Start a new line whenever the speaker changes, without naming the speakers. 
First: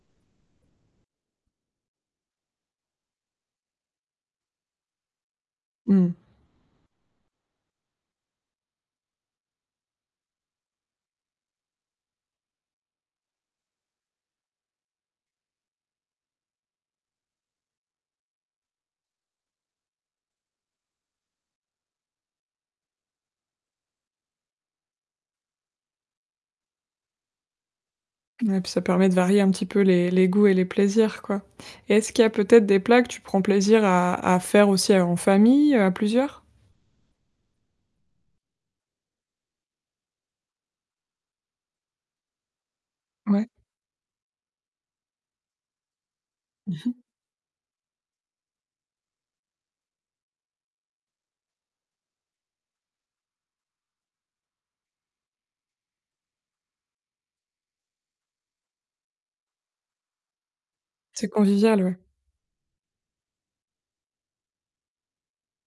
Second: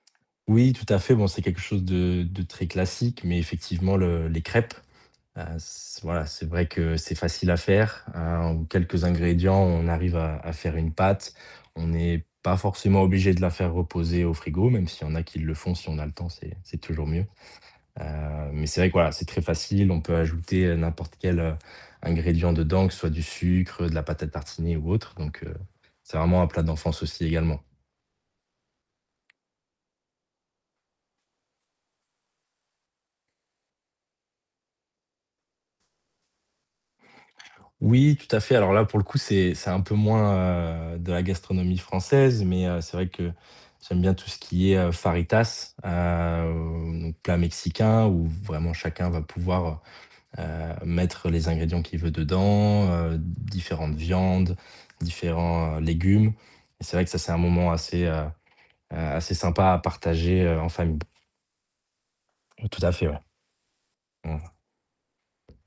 Oui, tout à fait. Bon, c'est quelque chose de de très classique mais effectivement le les crêpes, heu, s
Mmh.
voilà, c'est vrai que c'est facile à faire. Hem, en quelques ingrédients, on arrive à à faire une pâte. On n'est pas forcément obligé de la faire reposer au frigo, même s'il y en a qui le font, si on a le temps, c'est c'est toujours mieux. Heu mais c'est vrai que voilà, c'est très facile, on peut ajouter, heu, n'importe quel, heu, ingrédient dedans, ce soit du sucre, de la pâte à tartiner ou autre. Donc heu, c'est vraiment un plat d'enfance aussi également.
Ouais puis ça permet de varier un petit peu les-les goûts et les plaisirs, quoi et est-ce qu'il y a peut-être des plats que tu prends plaisir à à faire aussi en famille, à plusieurs?
Oui tout à fait. Alors là pour le coup c'est c'est un peu moins, heu, de la gastronomie française mais heu, c'est vrai que
Ouais.
j'aime bien tout ce qui est, heu, fajitas, heu,
Mmh
oh
mh.
donc plat mexicain où vraiment chacun va pouvoir, heu heu, mettre les ingrédients qu'il veut dedans, heu, différentes viandes, différents légumes. C'est vrai que ça, c'est un moment assez, heu, a assez sympa à partager, heu, en famille.
C'est convivial, ouais.
Tout à fait, ouais. Mmh.